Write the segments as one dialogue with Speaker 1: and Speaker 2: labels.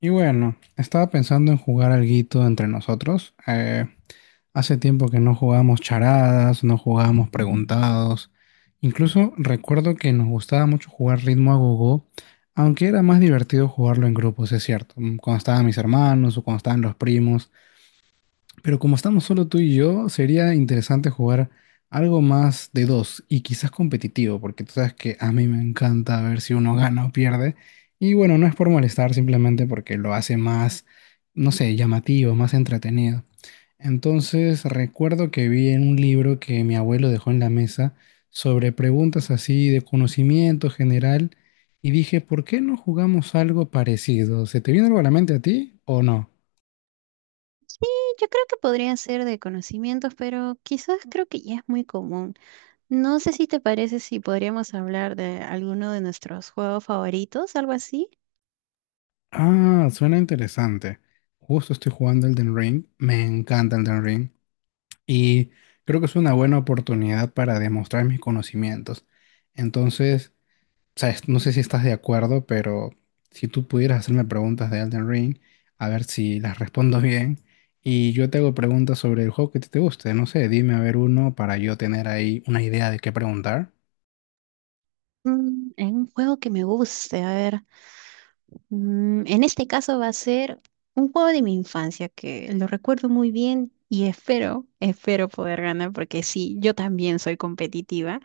Speaker 1: Y bueno, estaba pensando en jugar alguito entre nosotros. Hace tiempo que no jugábamos charadas, no jugábamos preguntados. Incluso recuerdo que nos gustaba mucho jugar ritmo a gogo, aunque era más divertido jugarlo en grupos, es cierto. Cuando estaban mis hermanos o cuando estaban los primos, pero como estamos solo tú y yo, sería interesante jugar algo más de dos y quizás competitivo, porque tú sabes que a mí me encanta ver si uno gana o pierde. Y bueno, no es por molestar, simplemente porque lo hace más, no sé, llamativo, más entretenido. Entonces, recuerdo que vi en un libro que mi abuelo dejó en la mesa sobre preguntas así de conocimiento general y dije, ¿por qué no jugamos algo parecido? ¿Se te viene algo a la mente a ti o no?
Speaker 2: Sí, yo creo que podría ser de conocimientos, pero quizás creo que ya es muy común. No sé si te parece si podríamos hablar de alguno de nuestros juegos favoritos, algo así.
Speaker 1: Ah, suena interesante. Justo estoy jugando Elden Ring. Me encanta Elden Ring. Y creo que es una buena oportunidad para demostrar mis conocimientos. Entonces, sabes, no sé si estás de acuerdo, pero si tú pudieras hacerme preguntas de Elden Ring, a ver si las respondo bien. Y yo te hago preguntas sobre el juego que te guste. No sé, dime a ver uno para yo tener ahí una idea de qué preguntar.
Speaker 2: Mm, en un juego que me guste, a ver. En este caso va a ser un juego de mi infancia que lo recuerdo muy bien y espero poder ganar porque sí, yo también soy competitiva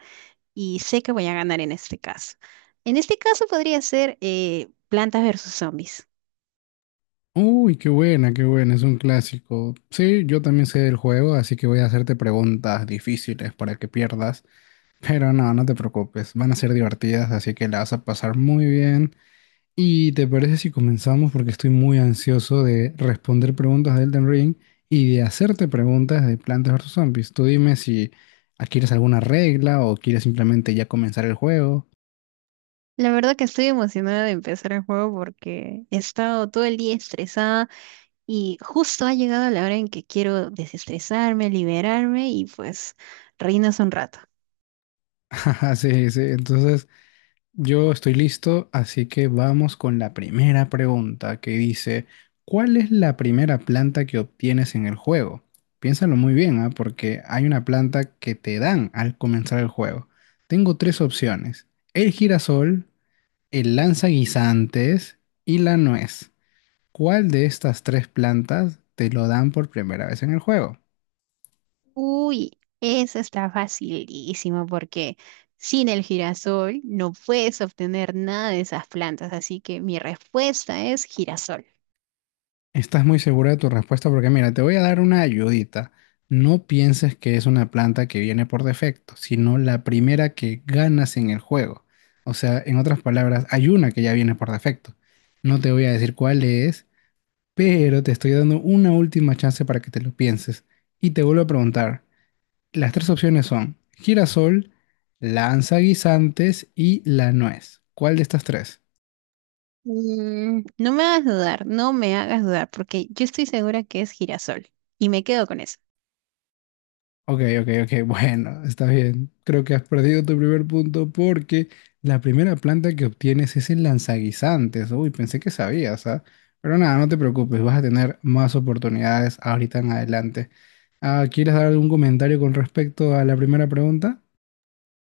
Speaker 2: y sé que voy a ganar en este caso. En este caso podría ser Plantas versus Zombies.
Speaker 1: Uy, qué buena, es un clásico. Sí, yo también sé del juego, así que voy a hacerte preguntas difíciles para que pierdas, pero no, no te preocupes, van a ser divertidas, así que la vas a pasar muy bien. ¿Y te parece si comenzamos? Porque estoy muy ansioso de responder preguntas de Elden Ring y de hacerte preguntas de Plantas vs Zombies. Tú dime si adquieres alguna regla o quieres simplemente ya comenzar el juego.
Speaker 2: La verdad que estoy emocionada de empezar el juego porque he estado todo el día estresada y justo ha llegado la hora en que quiero desestresarme, liberarme y pues reinas un rato.
Speaker 1: Sí, sí, entonces... Yo estoy listo, así que vamos con la primera pregunta que dice, ¿cuál es la primera planta que obtienes en el juego? Piénsalo muy bien, ¿ah? Porque hay una planta que te dan al comenzar el juego. Tengo tres opciones, el girasol, el lanzaguisantes y la nuez. ¿Cuál de estas tres plantas te lo dan por primera vez en el juego?
Speaker 2: Uy, esa está facilísima porque sin el girasol no puedes obtener nada de esas plantas, así que mi respuesta es girasol.
Speaker 1: Estás muy segura de tu respuesta porque mira, te voy a dar una ayudita. No pienses que es una planta que viene por defecto, sino la primera que ganas en el juego. O sea, en otras palabras, hay una que ya viene por defecto. No te voy a decir cuál es, pero te estoy dando una última chance para que te lo pienses. Y te vuelvo a preguntar, las tres opciones son girasol, lanza guisantes y la nuez. ¿Cuál de estas tres?
Speaker 2: Mm, no me hagas dudar, no me hagas dudar porque yo estoy segura que es girasol y me quedo con eso.
Speaker 1: Ok, ok, ok, bueno, está bien. Creo que has perdido tu primer punto porque la primera planta que obtienes es el lanzaguisantes. Uy, pensé que sabías, ¿ah? Pero nada, no te preocupes, vas a tener más oportunidades ahorita en adelante. Ah, ¿quieres dar algún comentario con respecto a la primera pregunta?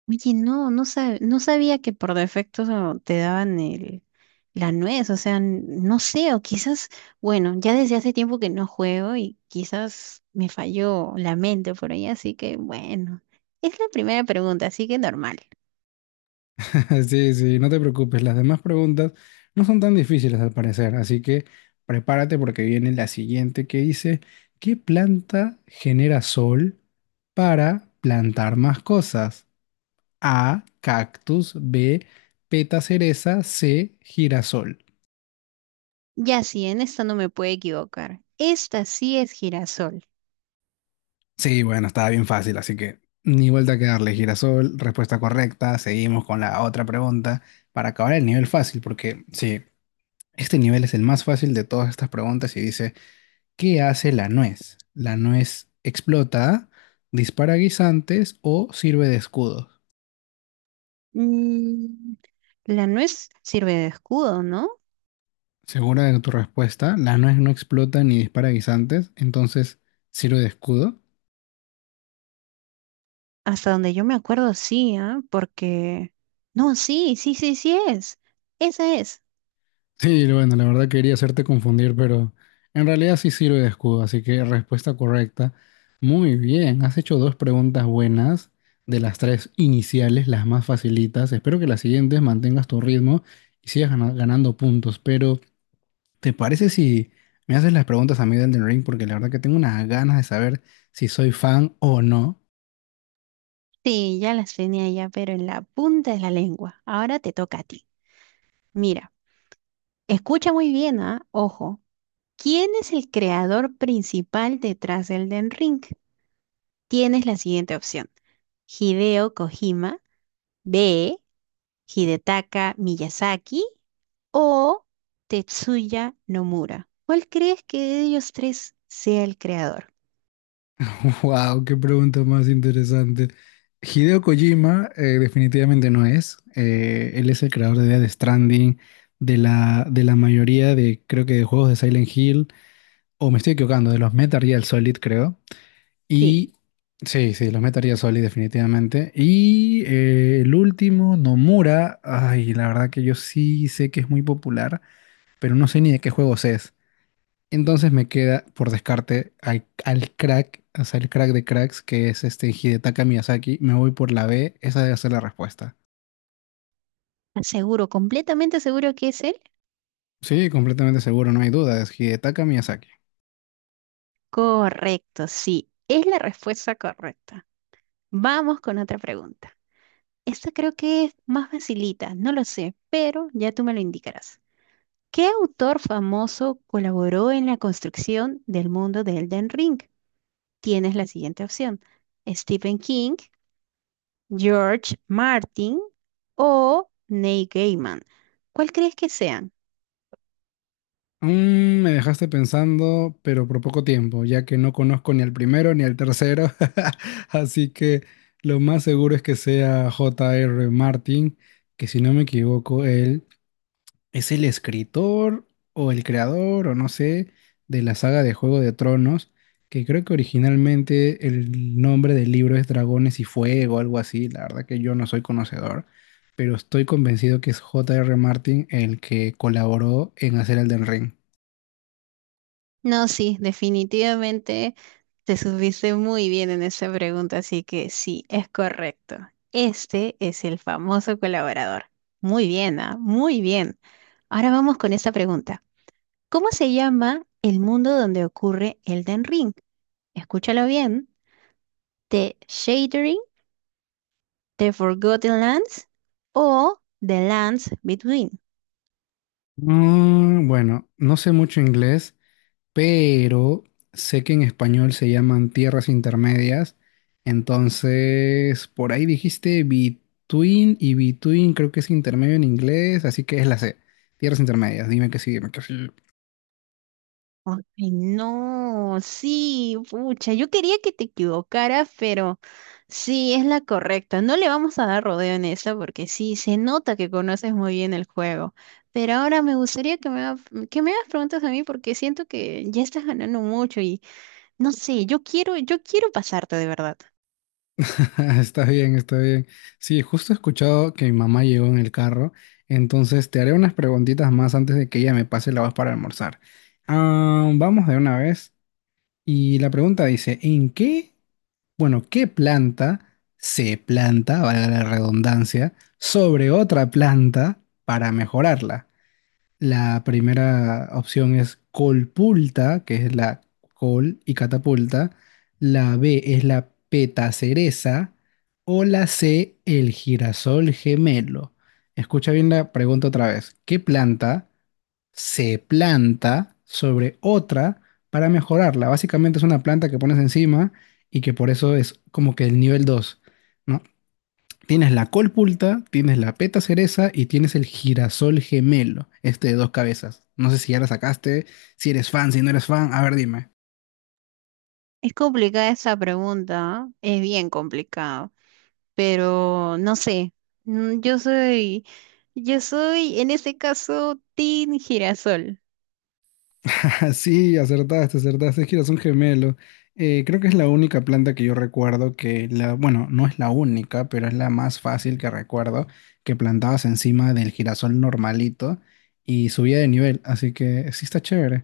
Speaker 2: Oye, no, no sabía que por defecto te daban la nuez, o sea, no sé, o quizás, bueno, ya desde hace tiempo que no juego y quizás me falló la mente por ahí, así que bueno, es la primera pregunta, así que normal.
Speaker 1: Sí, sí, no te preocupes, las demás preguntas no son tan difíciles al parecer, así que prepárate porque viene la siguiente que dice, ¿qué planta genera sol para plantar más cosas? A, cactus, B, peta cereza, C, girasol.
Speaker 2: Ya sí, en esta no me puedo equivocar. Esta sí es girasol.
Speaker 1: Sí, bueno, estaba bien fácil, así que ni vuelta que darle girasol, respuesta correcta. Seguimos con la otra pregunta para acabar el nivel fácil, porque sí, este nivel es el más fácil de todas estas preguntas y dice, ¿qué hace la nuez? ¿La nuez explota, dispara guisantes o sirve de escudo?
Speaker 2: Mm, la nuez sirve de escudo, ¿no?
Speaker 1: Segura de tu respuesta, la nuez no explota ni dispara guisantes, entonces sirve de escudo.
Speaker 2: Hasta donde yo me acuerdo, sí, ¿ah? Porque… No, sí, sí, sí, sí es. Esa es.
Speaker 1: Sí, bueno, la verdad quería hacerte confundir, pero en realidad sí sirve de escudo, así que respuesta correcta. Muy bien, has hecho dos preguntas buenas de las tres iniciales, las más facilitas. Espero que las siguientes mantengas tu ritmo y sigas ganando puntos, pero ¿te parece si me haces las preguntas a mí del Elden Ring? Porque la verdad que tengo unas ganas de saber si soy fan o no.
Speaker 2: Sí, ya las tenía ya, pero en la punta de la lengua. Ahora te toca a ti. Mira, escucha muy bien, ¿ah? Ojo. ¿Quién es el creador principal detrás del Den Ring? Tienes la siguiente opción. Hideo Kojima, B, Hidetaka Miyazaki o Tetsuya Nomura. ¿Cuál crees que de ellos tres sea el creador?
Speaker 1: Wow, qué pregunta más interesante. Hideo Kojima definitivamente no es. Él es el creador de Death Stranding, de la mayoría de, creo que de juegos de Silent Hill, o me estoy equivocando, de los Metal Gear Solid, creo.
Speaker 2: Sí,
Speaker 1: Y sí, sí, los Metal Gear Solid definitivamente. Y el último, Nomura, ay, la verdad que yo sí sé que es muy popular, pero no sé ni de qué juegos es. Entonces me queda por descarte al crack, o sea, el crack de cracks, que es este Hidetaka Miyazaki. Me voy por la B, esa debe ser la respuesta.
Speaker 2: aseguro, completamente seguro que es él.
Speaker 1: Sí, completamente seguro, no hay duda, es Hidetaka Miyazaki.
Speaker 2: Correcto, sí, es la respuesta correcta. Vamos con otra pregunta. Esta creo que es más facilita, no lo sé, pero ya tú me lo indicarás. ¿Qué autor famoso colaboró en la construcción del mundo de Elden Ring? Tienes la siguiente opción: Stephen King, George Martin o Neil Gaiman. ¿Cuál crees que sean?
Speaker 1: Mm, me dejaste pensando, pero por poco tiempo, ya que no conozco ni al primero ni al tercero. Así que lo más seguro es que sea J.R. Martin, que si no me equivoco, él es el escritor o el creador o no sé de la saga de Juego de Tronos, que creo que originalmente el nombre del libro es Dragones y Fuego, algo así. La verdad que yo no soy conocedor, pero estoy convencido que es J. R. Martin el que colaboró en hacer Elden Ring.
Speaker 2: No, sí, definitivamente te subiste muy bien en esa pregunta, así que sí, es correcto. Este es el famoso colaborador. Muy bien, ah, muy bien. Ahora vamos con esta pregunta. ¿Cómo se llama el mundo donde ocurre Elden Ring? Escúchalo bien. ¿The Shadering, The Forgotten Lands o The Lands Between?
Speaker 1: Mm, bueno, no sé mucho inglés. Pero sé que en español se llaman tierras intermedias. Entonces, por ahí dijiste between y between creo que es intermedio en inglés, así que es la C. Tierras intermedias, dime que sí, dime que sí.
Speaker 2: Ay, no, sí, pucha, yo quería que te equivocaras, pero sí, es la correcta. No le vamos a dar rodeo en esta porque sí, se nota que conoces muy bien el juego. Pero ahora me gustaría que que me hagas preguntas a mí porque siento que ya estás ganando mucho y no sé, yo quiero pasarte de verdad.
Speaker 1: Está bien, está bien. Sí, justo he escuchado que mi mamá llegó en el carro, entonces te haré unas preguntitas más antes de que ella me pase la voz para almorzar. Ah, vamos de una vez. Y la pregunta dice, ¿en qué, bueno, qué planta se planta, valga la redundancia, sobre otra planta para mejorarla? La primera opción es colpulta, que es la col y catapulta. La B es la petacereza. O la C, el girasol gemelo. Escucha bien la pregunta otra vez. ¿Qué planta se planta sobre otra para mejorarla? Básicamente es una planta que pones encima y que por eso es como que el nivel dos, ¿no? Tienes la colpulta, tienes la peta cereza y tienes el girasol gemelo, este de dos cabezas. No sé si ya la sacaste, si eres fan, si no eres fan, a ver, dime.
Speaker 2: Es complicada esa pregunta, ¿ah? Es bien complicado, pero no sé, mm, yo soy, yo soy en este caso Team Girasol.
Speaker 1: Sí, acertaste, acertaste. Es que eras un gemelo. Creo que es la única planta que yo recuerdo que la, bueno, no es la única, pero es la más fácil que recuerdo que plantabas encima del girasol normalito y subía de nivel. Así que sí está chévere.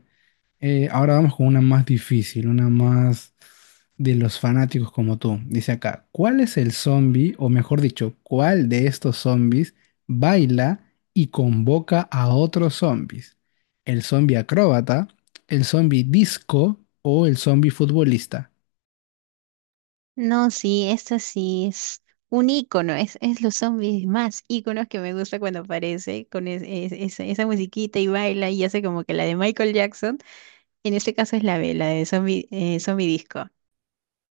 Speaker 1: Ahora vamos con una más difícil, una más de los fanáticos como tú. Dice acá, ¿cuál es el zombie, o mejor dicho, cuál de estos zombies baila y convoca a otros zombies? ¿El zombie acróbata, el zombie disco o el zombie futbolista?
Speaker 2: No, sí, esto sí es un ícono, es los zombies más íconos que me gusta cuando aparece con esa musiquita y baila y hace como que la de Michael Jackson. En este caso es la de Zombie, Zombie Disco.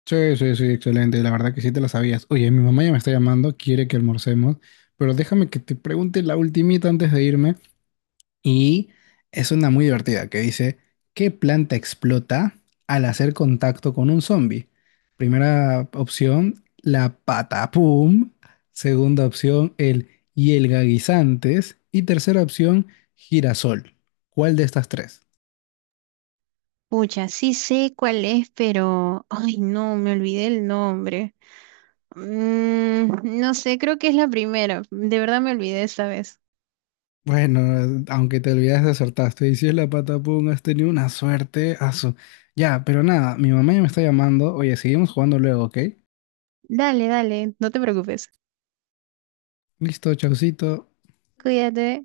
Speaker 1: Sí, sí, sí, excelente. La verdad que sí te la sabías. Oye, mi mamá ya me está llamando, quiere que almorcemos, pero déjame que te pregunte la ultimita antes de irme. Y es una muy divertida que dice, ¿qué planta explota al hacer contacto con un zombie? Primera opción, la patapum. Segunda opción, el hielga guisantes. Y tercera opción, girasol. ¿Cuál de estas tres?
Speaker 2: Pucha, sí sé cuál es, pero… Ay, no, me olvidé el nombre. Mm, no sé, creo que es la primera. De verdad me olvidé esta vez.
Speaker 1: Bueno, aunque te olvidaste, acertaste. Y si es la patapum, has tenido una suerte. Asu. Ya, pero nada, mi mamá ya me está llamando. Oye, seguimos jugando luego, ¿ok?
Speaker 2: Dale, dale, no te preocupes.
Speaker 1: Listo, chaucito.
Speaker 2: Cuídate.